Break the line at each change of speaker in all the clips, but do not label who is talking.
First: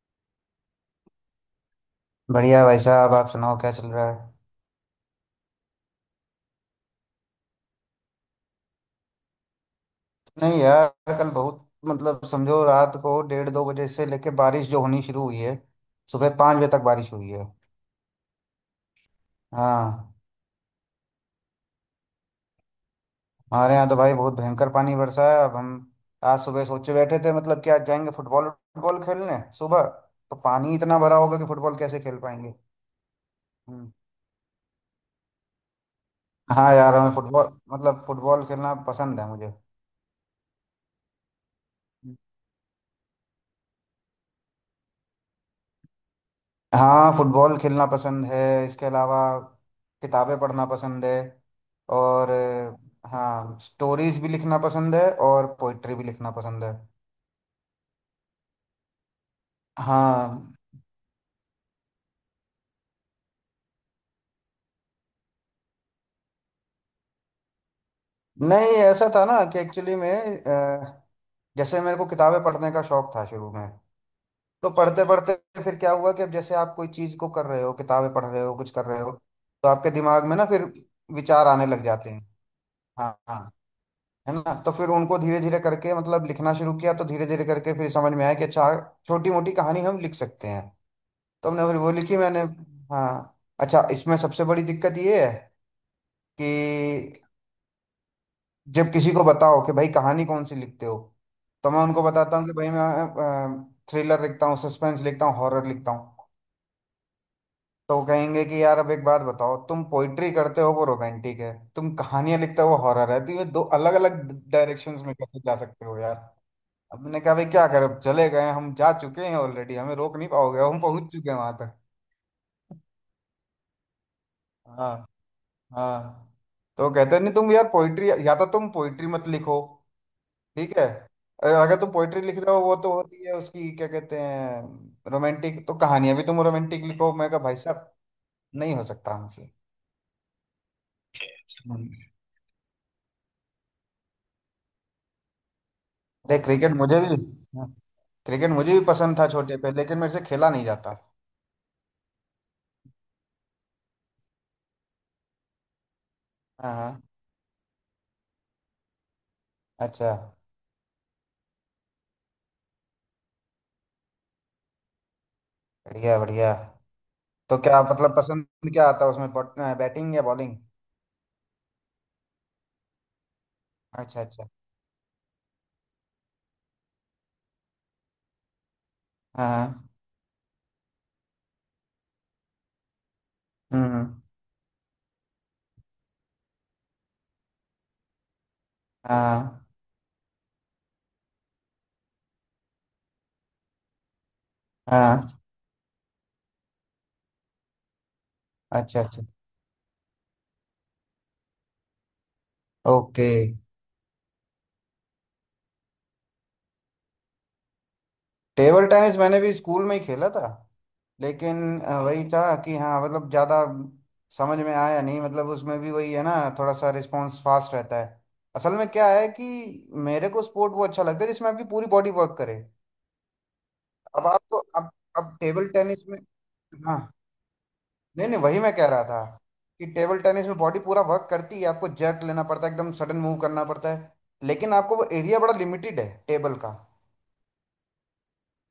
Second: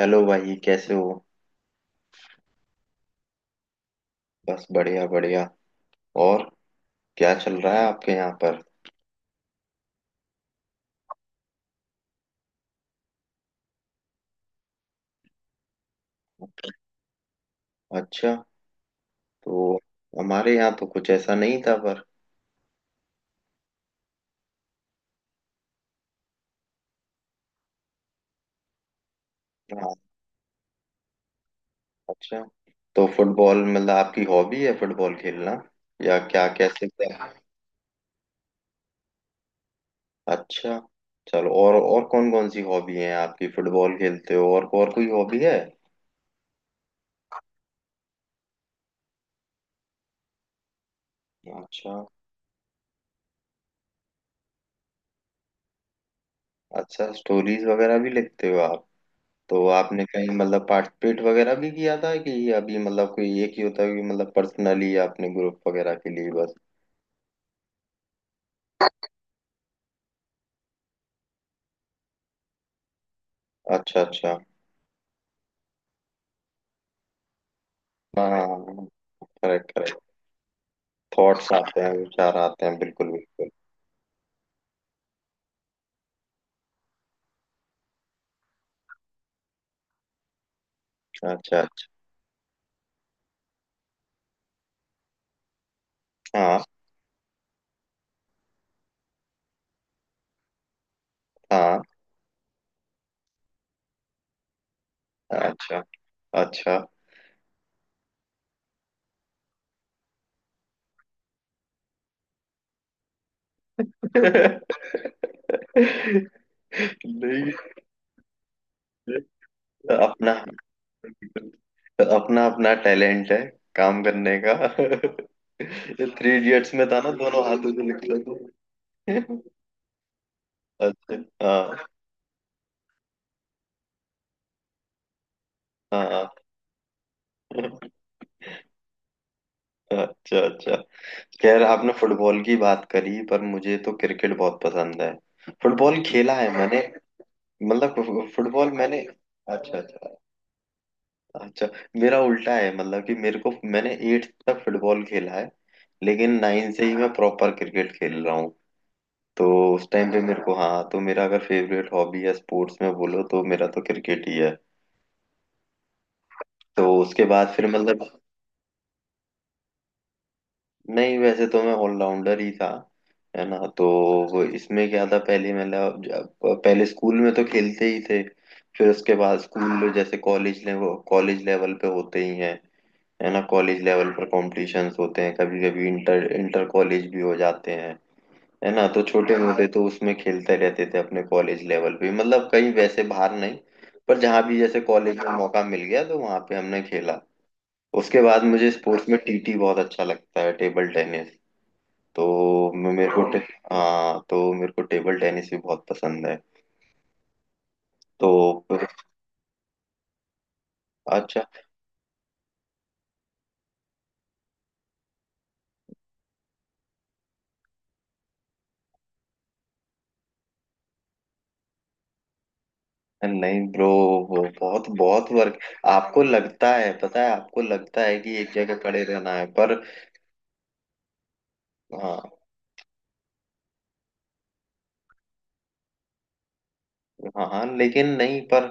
Hello भाई, कैसे हो।
बढ़िया भाई साहब, आप सुनाओ क्या चल रहा है?
बस बढ़िया बढ़िया। और क्या चल रहा है आपके यहाँ पर।
नहीं यार। कल बहुत मतलब समझो रात को डेढ़ दो बजे से लेके बारिश जो होनी शुरू हुई है, सुबह 5 बजे तक बारिश हुई है।
अच्छा, तो
हाँ।
हमारे यहाँ तो कुछ ऐसा नहीं था पर।
हमारे यहाँ तो भाई बहुत भयंकर पानी बरसा है। अब हम आज सुबह सोचे बैठे थे मतलब कि आज जाएंगे फुटबॉल फुटबॉल खेलने सुबह।
हाँ,
तो पानी इतना भरा होगा कि फुटबॉल कैसे खेल
अच्छा,
पाएंगे।
तो फुटबॉल मतलब
हम्म।
आपकी हॉबी है फुटबॉल खेलना या क्या
हाँ
कैसे
यार हमें
क्या।
फुटबॉल मतलब फुटबॉल खेलना पसंद है मुझे।
अच्छा, चलो, और कौन कौन सी हॉबी है आपकी। फुटबॉल खेलते हो और कोई हॉबी है।
हाँ, फुटबॉल खेलना पसंद है। इसके अलावा किताबें पढ़ना पसंद है।
अच्छा,
और हाँ, स्टोरीज भी लिखना पसंद है और पोइट्री भी लिखना पसंद है।
अच्छा स्टोरीज वगैरह भी लिखते हो आप। तो आपने कहीं
हाँ।
मतलब पार्टिसिपेट वगैरह भी किया था कि अभी, मतलब कोई एक ही होता है कि मतलब पर्सनली आपने ग्रुप वगैरह के लिए, बस।
नहीं ऐसा था ना कि एक्चुअली में, अ, जैसे मेरे को किताबें पढ़ने का शौक था शुरू में।
अच्छा अच्छा।
तो पढ़ते पढ़ते फिर क्या हुआ कि अब जैसे आप कोई चीज़ को कर रहे हो, किताबें पढ़
हाँ
रहे हो, कुछ कर
हाँ,
रहे हो, तो
करेक्ट
आपके
करेक्ट।
दिमाग में ना फिर विचार
थॉट्स
आने
आते
लग
हैं,
जाते हैं।
विचार आते हैं, बिल्कुल
हाँ
बिल्कुल।
हाँ। है ना, तो फिर उनको धीरे धीरे करके मतलब लिखना शुरू किया, तो धीरे धीरे करके फिर समझ में आया कि अच्छा, छोटी मोटी कहानी हम लिख सकते हैं।
अच्छा
तो
अच्छा।
हमने फिर वो लिखी मैंने। हाँ, अच्छा। इसमें सबसे बड़ी दिक्कत ये है
हाँ
कि जब किसी को बताओ कि भाई कहानी कौन सी लिखते हो, तो
हाँ।
मैं उनको बताता हूँ कि भाई मैं थ्रिलर लिखता हूँ, सस्पेंस लिखता हूँ, हॉरर
अच्छा
लिखता हूँ।
अच्छा।
तो वो कहेंगे कि यार अब एक बात बताओ, तुम पोइट्री करते हो वो रोमांटिक है, तुम कहानियां लिखते हो वो हॉरर है, तो ये दो अलग अलग
नहीं,
डायरेक्शंस में कैसे जा सकते हो यार? हमने कहा भाई क्या करें, अब चले गए, हम जा चुके हैं ऑलरेडी, हमें रोक नहीं
अपना
पाओगे, हम पहुंच चुके हैं वहां तक।
अपना अपना टैलेंट है काम करने का।
हाँ हाँ।
थ्री इडियट्स में
तो
था ना,
कहते नहीं
दोनों
तुम यार,
हाथों से
पोइट्री,
निकला।
या तो तुम पोइट्री मत
तो
लिखो, ठीक है?
अच्छा।
और अगर
हाँ
तुम पोइट्री लिख रहे हो वो तो होती है उसकी क्या कहते हैं, रोमांटिक, तो कहानियां भी
हाँ।
तुम रोमांटिक लिखो। मैं कहा भाई साहब, नहीं हो सकता हमसे।
अच्छा अच्छा। खैर,
हम्म।
आपने फुटबॉल की बात करी, पर मुझे तो क्रिकेट बहुत पसंद है। फुटबॉल खेला
अरे
है
क्रिकेट
मैंने।
मुझे भी,
मतलब
क्रिकेट
फुटबॉल
मुझे भी
मैंने।
पसंद था छोटे पे,
अच्छा
लेकिन मेरे
अच्छा।
से खेला नहीं जाता।
अच्छा, मेरा उल्टा है, मतलब कि मेरे को, मैंने 8th तक फुटबॉल खेला है। लेकिन 9
हाँ
से ही
हाँ।
मैं प्रॉपर क्रिकेट खेल रहा हूँ। तो उस
अच्छा,
टाइम पे मेरे को, हाँ, तो मेरा अगर फेवरेट हॉबी या स्पोर्ट्स में बोलो तो मेरा तो क्रिकेट ही है।
बढ़िया बढ़िया।
तो उसके बाद
तो
फिर
क्या
मतलब,
मतलब पसंद क्या आता है उसमें, बैटिंग या बॉलिंग?
नहीं वैसे तो मैं ऑलराउंडर ही था, है ना। तो
अच्छा
वो
अच्छा।
इसमें क्या था पहले, मतलब पहले स्कूल में तो खेलते ही थे। फिर उसके बाद
हाँ हाँ।
स्कूल जैसे कॉलेज लेवल, पे होते ही हैं, है ना। कॉलेज लेवल
हम्म।
पर कॉम्पिटिशन्स होते हैं, कभी कभी इंटर इंटर कॉलेज भी हो जाते हैं, है ना। तो छोटे
हाँ
मोटे तो उसमें खेलते रहते थे, अपने कॉलेज लेवल पे, मतलब कहीं वैसे बाहर नहीं, पर जहाँ भी जैसे कॉलेज में
हाँ।
मौका मिल गया तो वहाँ पे हमने खेला। उसके बाद मुझे
अच्छा
स्पोर्ट्स में
अच्छा।
टीटी बहुत अच्छा लगता है, टेबल टेनिस। तो मेरे को,
ओके।
हाँ हाँ तो मेरे को टेबल टेनिस भी बहुत पसंद है। तो
टेबल
फिर-
टेनिस मैंने भी स्कूल में ही खेला था।
अच्छा,
लेकिन वही था कि हाँ मतलब ज़्यादा समझ में आया नहीं। मतलब उसमें भी वही है ना, थोड़ा सा रिस्पॉन्स फास्ट रहता है। असल में क्या है कि मेरे को स्पोर्ट वो अच्छा लगता है जिसमें आपकी पूरी बॉडी वर्क करे।
नहीं ब्रो,
अब
वो
आपको
बहुत बहुत
अब
वर्क।
टेबल टेनिस में,
आपको लगता है,
हाँ,
पता है आपको लगता है
नहीं
कि
नहीं,
एक
वही मैं
जगह
कह रहा
खड़े
था
रहना है, पर
कि टेबल टेनिस में बॉडी पूरा वर्क करती है, आपको जर्क
हाँ
लेना पड़ता है, एकदम सडन मूव करना पड़ता है, लेकिन आपको वो एरिया बड़ा लिमिटेड है टेबल का।
हाँ। हाँ, लेकिन नहीं, पर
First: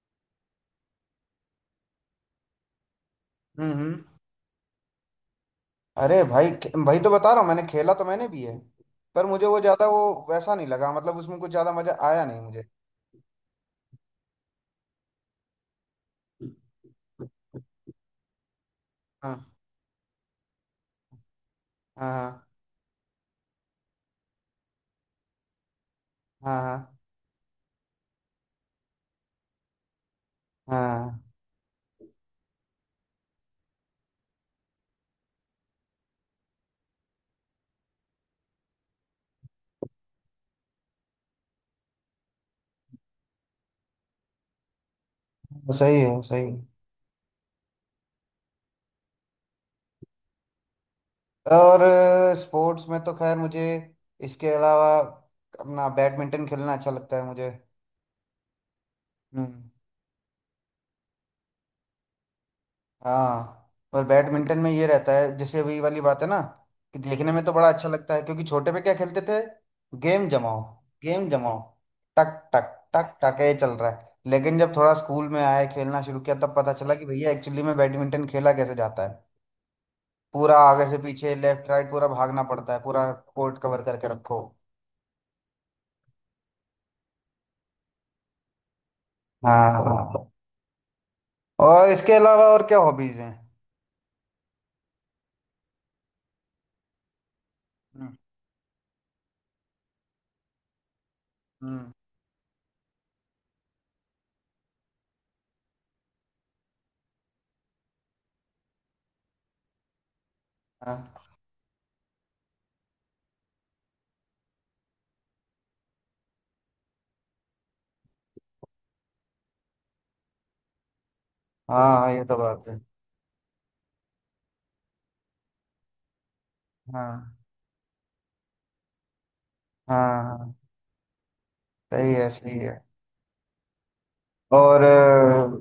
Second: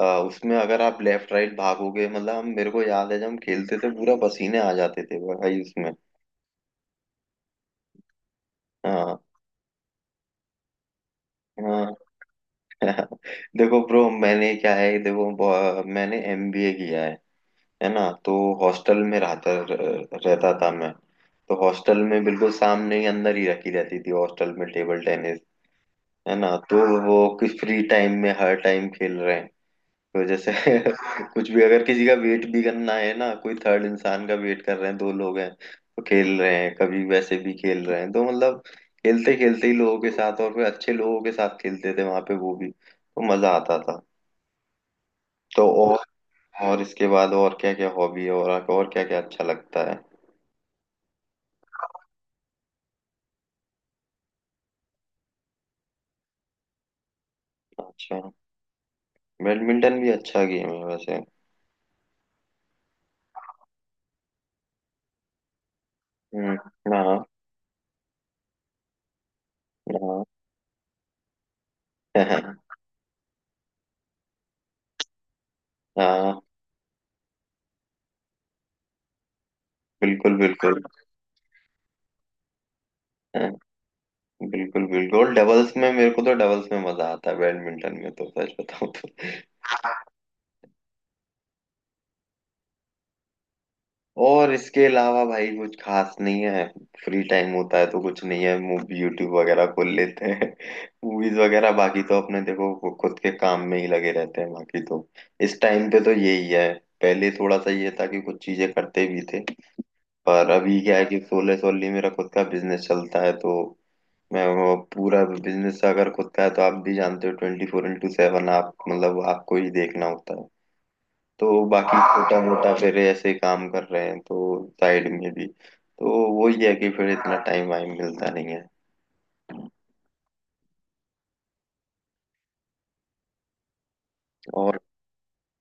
उसमें अगर आप लेफ्ट राइट भागोगे, मतलब हम, मेरे को याद है जब हम खेलते थे,
हम्म।
पूरा पसीने आ जाते थे भाई उसमें।
अरे भाई, भाई तो बता रहा हूँ, मैंने खेला तो मैंने भी है,
हाँ
पर मुझे वो ज्यादा वो वैसा नहीं लगा। मतलब उसमें कुछ ज्यादा
हाँ।
मजा आया नहीं मुझे।
देखो ब्रो, मैंने क्या है, देखो मैंने एमबीए किया है ना। तो हॉस्टल में
हाँ
रहता रहता था मैं। तो हॉस्टल में
हाँ।
बिल्कुल सामने ही, अंदर ही रखी रहती थी हॉस्टल में टेबल टेनिस, है ना।
हाँ
तो
हाँ
वो किस, फ्री टाइम में हर टाइम खेल रहे हैं। तो जैसे
हाँ।
कुछ भी, अगर किसी का वेट भी करना है ना, कोई थर्ड इंसान का वेट कर रहे हैं, दो लोग हैं तो खेल रहे हैं, कभी वैसे भी खेल रहे हैं। तो मतलब खेलते खेलते ही लोगों के साथ, और फिर अच्छे लोगों के साथ खेलते थे वहां पे, वो भी तो मजा आता था। तो
वो
और
सही है, वो सही है।
और इसके बाद और क्या क्या हॉबी है, और क्या क्या अच्छा लगता है।
और स्पोर्ट्स में तो खैर मुझे, इसके अलावा अपना बैडमिंटन खेलना अच्छा लगता है मुझे।
अच्छा,
हम्म।
बैडमिंटन भी अच्छा गेम है वैसे।
हाँ। पर बैडमिंटन में ये रहता है, जैसे वही वाली बात है ना
हम्म।
कि
हाँ
देखने में तो बड़ा अच्छा लगता है क्योंकि छोटे पे क्या खेलते थे,
हाँ।
गेम जमाओ, गेम जमाओ, टक टक टक टक, ये चल रहा है। लेकिन जब थोड़ा स्कूल में आए, खेलना शुरू किया,
हाँ
तब पता चला कि भैया एक्चुअली में बैडमिंटन खेला कैसे जाता है।
बिल्कुल
पूरा
बिल्कुल।
आगे से पीछे, लेफ्ट राइट पूरा भागना पड़ता है, पूरा
हाँ,
कोर्ट कवर करके रखो।
बिल्कुल बिल्कुल, डबल्स में मेरे को, तो डबल्स में मजा आता है बैडमिंटन में, तो सच बताऊं तो।
हाँ। और इसके अलावा और क्या हॉबीज हैं?
और इसके अलावा भाई कुछ खास नहीं है। फ्री टाइम होता है तो
हम्म
कुछ नहीं है, मूवी यूट्यूब वगैरह खोल लेते हैं। मूवीज वगैरह,
हम्म,
बाकी तो अपने, देखो वो खुद के काम में ही लगे रहते हैं बाकी तो। इस टाइम पे तो यही है। पहले थोड़ा सा ये था कि कुछ चीजें करते भी थे, पर अभी क्या है कि
हाँ
सोलह सोली मेरा खुद का बिजनेस चलता है। तो मैं, वो पूरा बिजनेस अगर खुद का है तो आप भी जानते हो, 24/7 आप, मतलब आपको ही देखना होता है। तो
हाँ,
बाकी
हाँ, ये तो
छोटा
बात
मोटा
है।
फिर ऐसे काम कर रहे हैं, तो साइड में भी तो, वही है कि फिर इतना
हाँ
टाइम वाइम मिलता नहीं है।
हाँ, हाँ, सही है सही है।
और
और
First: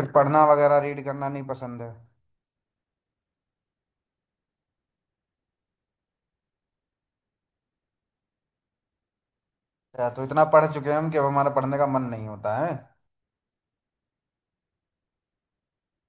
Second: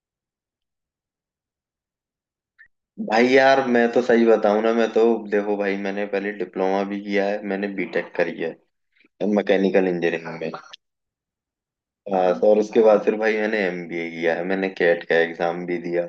कुछ पढ़ना वगैरह रीड करना नहीं पसंद है?
भाई यार, मैं तो सही बताऊं ना, मैं तो, देखो भाई, मैंने पहले डिप्लोमा भी किया है, मैंने बीटेक करी है मैकेनिकल
या तो
इंजीनियरिंग
इतना
में।
पढ़ चुके हैं हम कि अब हमारा पढ़ने का मन नहीं
हाँ तो,
होता
और
है।
उसके बाद फिर भाई मैंने एमबीए किया है, मैंने कैट का एग्जाम भी दिया,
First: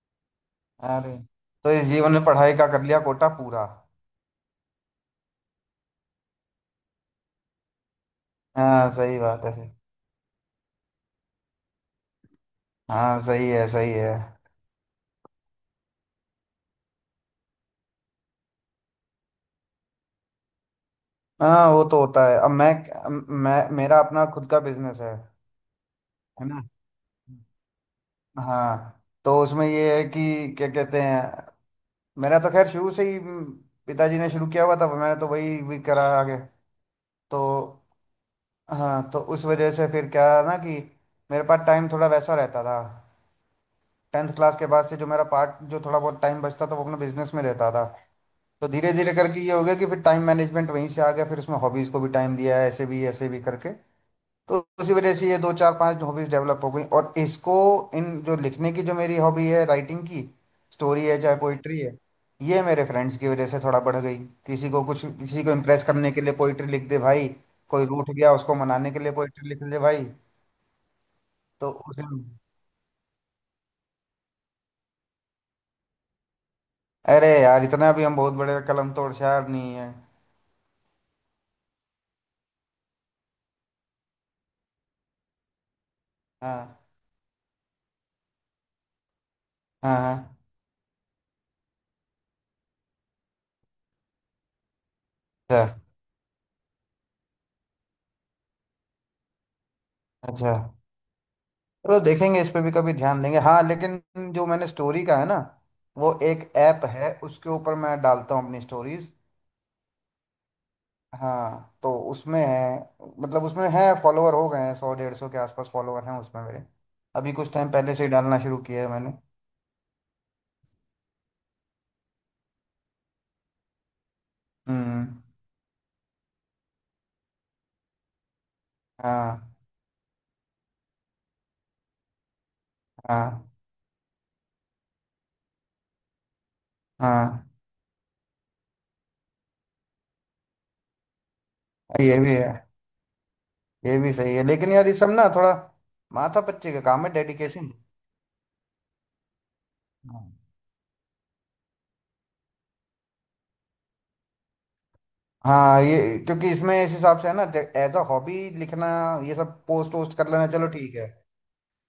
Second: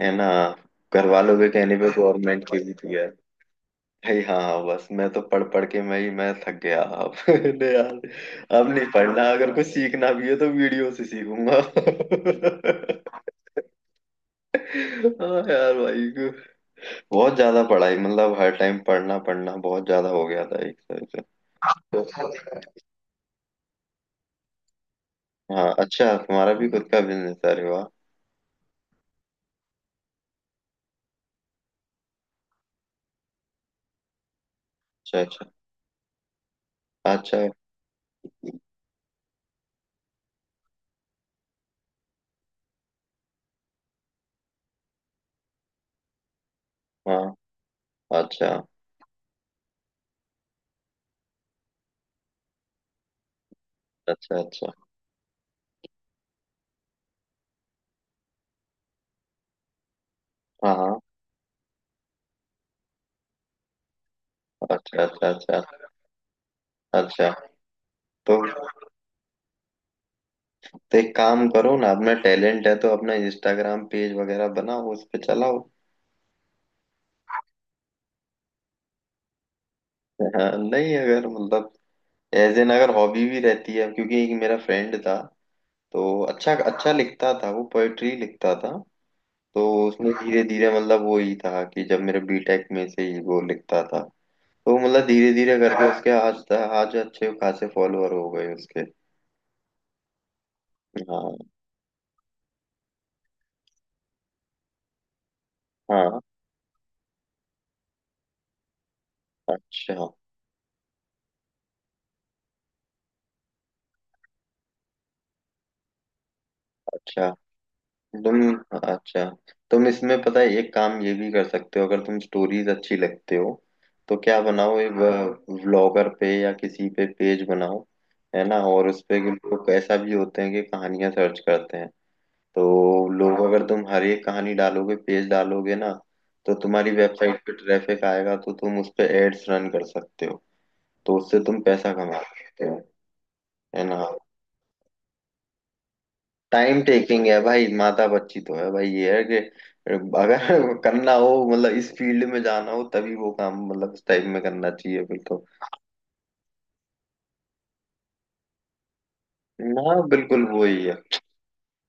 है ना। घर
अरे,
वालों के
तो
कहने
इस
पे
जीवन में
गवर्नमेंट
पढ़ाई
के
का
भी
कर लिया
दिया है
कोटा पूरा।
भाई। हाँ हाँ, बस मैं तो पढ़ पढ़ के, मैं ही मैं थक गया अब। नहीं यार, अब नहीं
हाँ, सही
पढ़ना,
बात
अगर कुछ
है।
सीखना भी है तो वीडियो से सीखूंगा।
हाँ, सही है सही है।
हाँ यार भाई, बहुत ज्यादा पढ़ाई, मतलब हर टाइम पढ़ना पढ़ना बहुत ज्यादा हो गया था एक तरह से।
हाँ, वो तो
तो,
होता है। अब मैं मेरा अपना खुद का बिजनेस है।
हाँ, अच्छा
है
तुम्हारा
ना।
भी खुद का बिजनेस है, अरे वाह।
हाँ, तो उसमें ये है कि क्या कहते हैं, मेरा तो खैर शुरू से ही पिताजी ने शुरू किया हुआ था, मैंने
अच्छा
तो
अच्छा
वही भी करा आगे। तो,
अच्छा।
हाँ, तो उस वजह से फिर क्या है ना कि मेरे पास टाइम थोड़ा वैसा रहता था। टेंथ क्लास के बाद से जो मेरा पार्ट, जो थोड़ा बहुत टाइम बचता था वो अपने बिजनेस
हाँ।
में रहता था।
अच्छा
तो धीरे धीरे करके ये हो गया कि फिर टाइम मैनेजमेंट वहीं से आ गया, फिर उसमें हॉबीज़ को भी टाइम दिया ऐसे भी करके।
अच्छा
तो
अच्छा।
उसी वजह से ये दो चार पांच हॉबीज डेवलप हो गई। और इसको, इन जो लिखने की जो मेरी हॉबी है राइटिंग की,
हाँ हाँ।
स्टोरी है चाहे पोइट्री है, ये मेरे फ्रेंड्स की वजह से थोड़ा बढ़ गई। किसी को
अच्छा
कुछ,
अच्छा।
किसी को
अच्छा
इम्प्रेस करने के लिए पोइट्री लिख दे भाई,
अच्छा।
कोई रूठ गया
तो
उसको मनाने के लिए पोइट्री लिख दे भाई।
तो एक काम
तो
करो ना,
उसे,
अपना टैलेंट है तो अपना इंस्टाग्राम पेज वगैरह बनाओ, उस पे चलाओ।
अरे यार, इतना भी हम बहुत बड़े कलम तोड़ शायर नहीं है।
हाँ, नहीं, अगर मतलब एज एन अगर हॉबी भी रहती है, क्योंकि एक मेरा फ्रेंड था तो अच्छा
हाँ
अच्छा लिखता था, वो पोएट्री लिखता था। तो
हाँ,
उसने
हाँ।
धीरे धीरे, मतलब वो ही था कि जब, मेरे बीटेक में से ही वो लिखता था। तो मतलब धीरे धीरे
अच्छा
करके उसके, आज आज अच्छे खासे फॉलोअर हो गए उसके।
अच्छा।
हाँ
चलो देखेंगे, इस पे भी कभी ध्यान देंगे। हाँ, लेकिन जो मैंने स्टोरी का है ना, वो
हाँ।
एक ऐप है, उसके ऊपर मैं डालता हूँ अपनी स्टोरीज।
अच्छा
हाँ, तो उसमें है, मतलब उसमें है फॉलोअर हो गए हैं, सौ डेढ़ सौ के आसपास फॉलोअर हैं उसमें मेरे।
अच्छा।
अभी कुछ टाइम पहले से ही
तुम
डालना शुरू किया है मैंने।
अच्छा, तुम इसमें पता है एक काम ये भी कर सकते हो, अगर तुम स्टोरीज अच्छी लगते हो तो क्या, बनाओ एक
हम्म।
व्लॉगर पे या किसी पे पेज बनाओ, है ना। और उस पे कि
हाँ
लोग ऐसा भी होते हैं कि कहानियां सर्च करते हैं। तो लोग,
हाँ,
अगर तुम हर एक कहानी डालोगे, पेज डालोगे ना, तो तुम्हारी वेबसाइट
हाँ।
पे ट्रैफिक आएगा, तो तुम उस पे एड्स रन कर सकते हो। तो उससे तुम पैसा
ये
कमा
भी है,
सकते हो, है
ये
ना।
भी सही है, लेकिन यार ये सब ना थोड़ा माथा पच्ची
टाइम
का काम है,
टेकिंग है भाई,
डेडिकेशन।
माता बच्ची तो है भाई, ये है कि अगर करना हो, मतलब इस फील्ड में जाना हो तभी वो काम, मतलब उस टाइप में करना चाहिए बिल्कुल।
हाँ, ये क्योंकि इसमें इस हिसाब से है ना, एज अ हॉबी, लिखना, ये सब पोस्ट
हाँ
वोस्ट कर
बिल्कुल,
लेना,
वो
चलो
ही है।
ठीक है।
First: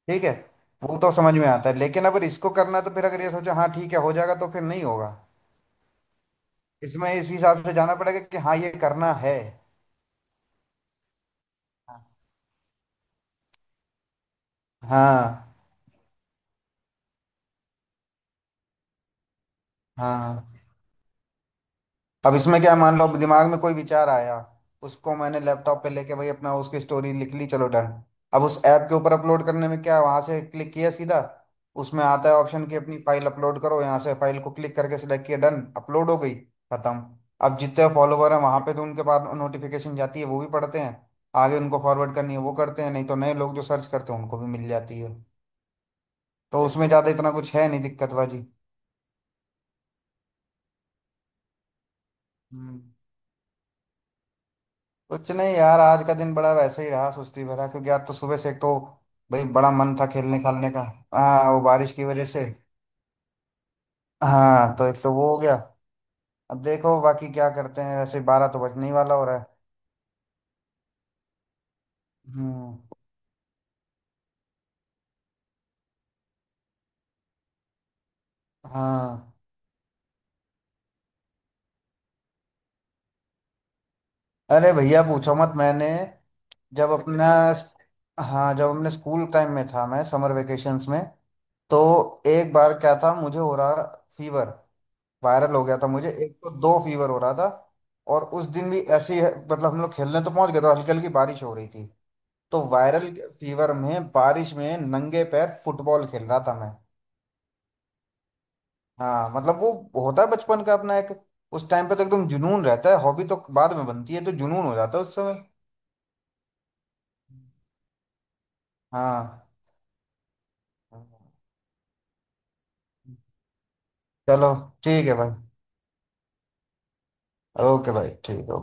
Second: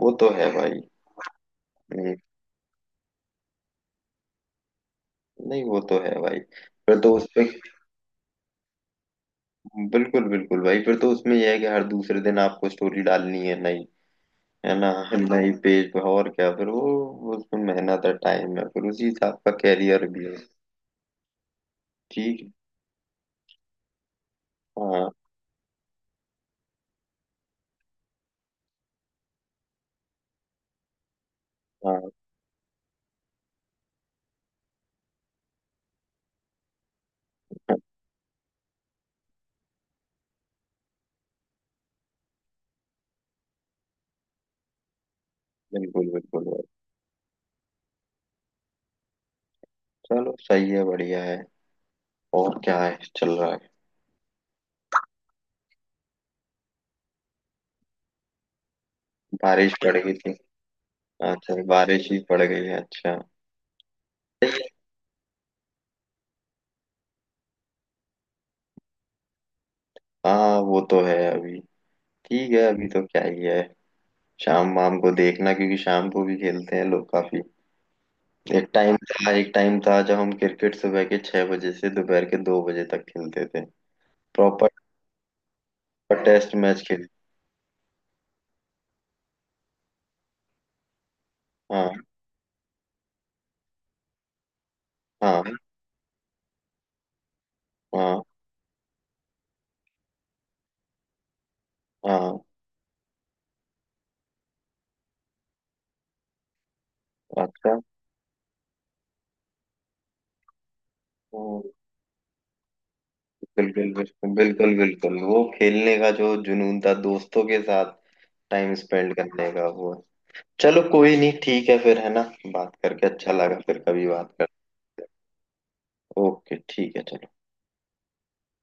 वो
ठीक
तो
है,
है भाई।
वो तो समझ में आता है, लेकिन
हम्म,
अगर इसको करना है, तो फिर अगर ये सोचो हाँ ठीक है हो जाएगा, तो फिर नहीं होगा।
नहीं वो तो है भाई। फिर
इसमें
तो
इस
उसपे
हिसाब से जाना पड़ेगा कि हाँ ये करना है।
बिल्कुल बिल्कुल भाई, फिर तो उसमें यह है कि हर
हाँ
दूसरे दिन आपको स्टोरी डालनी है नई, है ना, नई पेज पे। और क्या फिर वो उसमें मेहनत है, टाइम है, फिर उसी हिसाब का कैरियर
हाँ
भी है।
हाँ। अब
ठीक है।
इसमें क्या है, मान लो अब दिमाग में कोई विचार आया,
हाँ
उसको मैंने लैपटॉप पे लेके भाई अपना उसकी स्टोरी लिख ली, चलो डन। अब उस ऐप के ऊपर अपलोड करने में क्या, वहां से क्लिक किया सीधा,
हाँ।
उसमें आता है ऑप्शन कि अपनी फाइल अपलोड करो, यहाँ से फाइल को क्लिक करके सिलेक्ट किया, डन, अपलोड हो गई, खत्म। अब
हाँ,
जितने फॉलोवर हैं वहां पे तो उनके पास नोटिफिकेशन जाती है, वो भी पढ़ते हैं, आगे उनको फॉरवर्ड करनी है वो करते हैं, नहीं तो नए लोग जो सर्च करते हैं उनको भी मिल जाती है।
बिल्कुल बिल्कुल।
तो उसमें ज्यादा इतना कुछ है नहीं दिक्कत बाजी।
चलो सही है, बढ़िया है। और क्या
हम्म।
है, चल रहा है।
कुछ नहीं यार, आज का दिन बड़ा वैसे ही रहा, सुस्ती भरा, क्योंकि आज तो सुबह से एक तो भाई बड़ा
बारिश
मन
पड़
था
गई थी।
खेलने खालने का। हाँ, वो
अच्छा,
बारिश की
बारिश ही
वजह
पड़
से।
गई है, अच्छा।
हाँ, तो एक तो वो हो गया। अब देखो बाकी क्या करते हैं, वैसे 12 तो बजने ही वाला हो रहा है।
हाँ वो तो है। अभी ठीक है,
हम्म।
अभी तो क्या ही है। शाम वाम को देखना, क्योंकि शाम को भी खेलते हैं लोग काफी। एक टाइम
हाँ।
था जब हम क्रिकेट सुबह के 6 बजे से दोपहर के 2 बजे तक खेलते थे, प्रॉपर
अरे भैया पूछो मत, मैंने
टेस्ट मैच
जब
खेल।
अपना, हाँ, जब हमने स्कूल टाइम में था मैं समर वेकेशंस में,
हाँ
तो एक बार क्या था मुझे हो रहा फीवर,
हाँ।
वायरल हो गया था मुझे, एक तो दो फीवर हो रहा था।
हाँ
और उस दिन भी ऐसे ही मतलब हम लोग खेलने तो पहुंच गए थे, हल्की हल्की बारिश हो रही थी,
हाँ।
तो वायरल फीवर में बारिश में नंगे पैर फुटबॉल खेल रहा था मैं।
अच्छा।
हाँ, मतलब वो होता है बचपन का अपना एक,
हम्म,
उस टाइम पे तो एकदम जुनून रहता है, हॉबी तो बाद
बिल्कुल
में बनती है,
बिल्कुल
तो जुनून हो
बिल्कुल
जाता है उस
बिल्कुल, वो
समय।
खेलने का जो जुनून था दोस्तों के साथ टाइम स्पेंड
हाँ,
करने का, वो है। चलो कोई नहीं, ठीक है फिर, है ना। बात करके अच्छा लगा, फिर कभी बात
चलो,
करते
ठीक है भाई।
हैं। ओके ठीक है, चलो।
ओके भाई, ठीक है।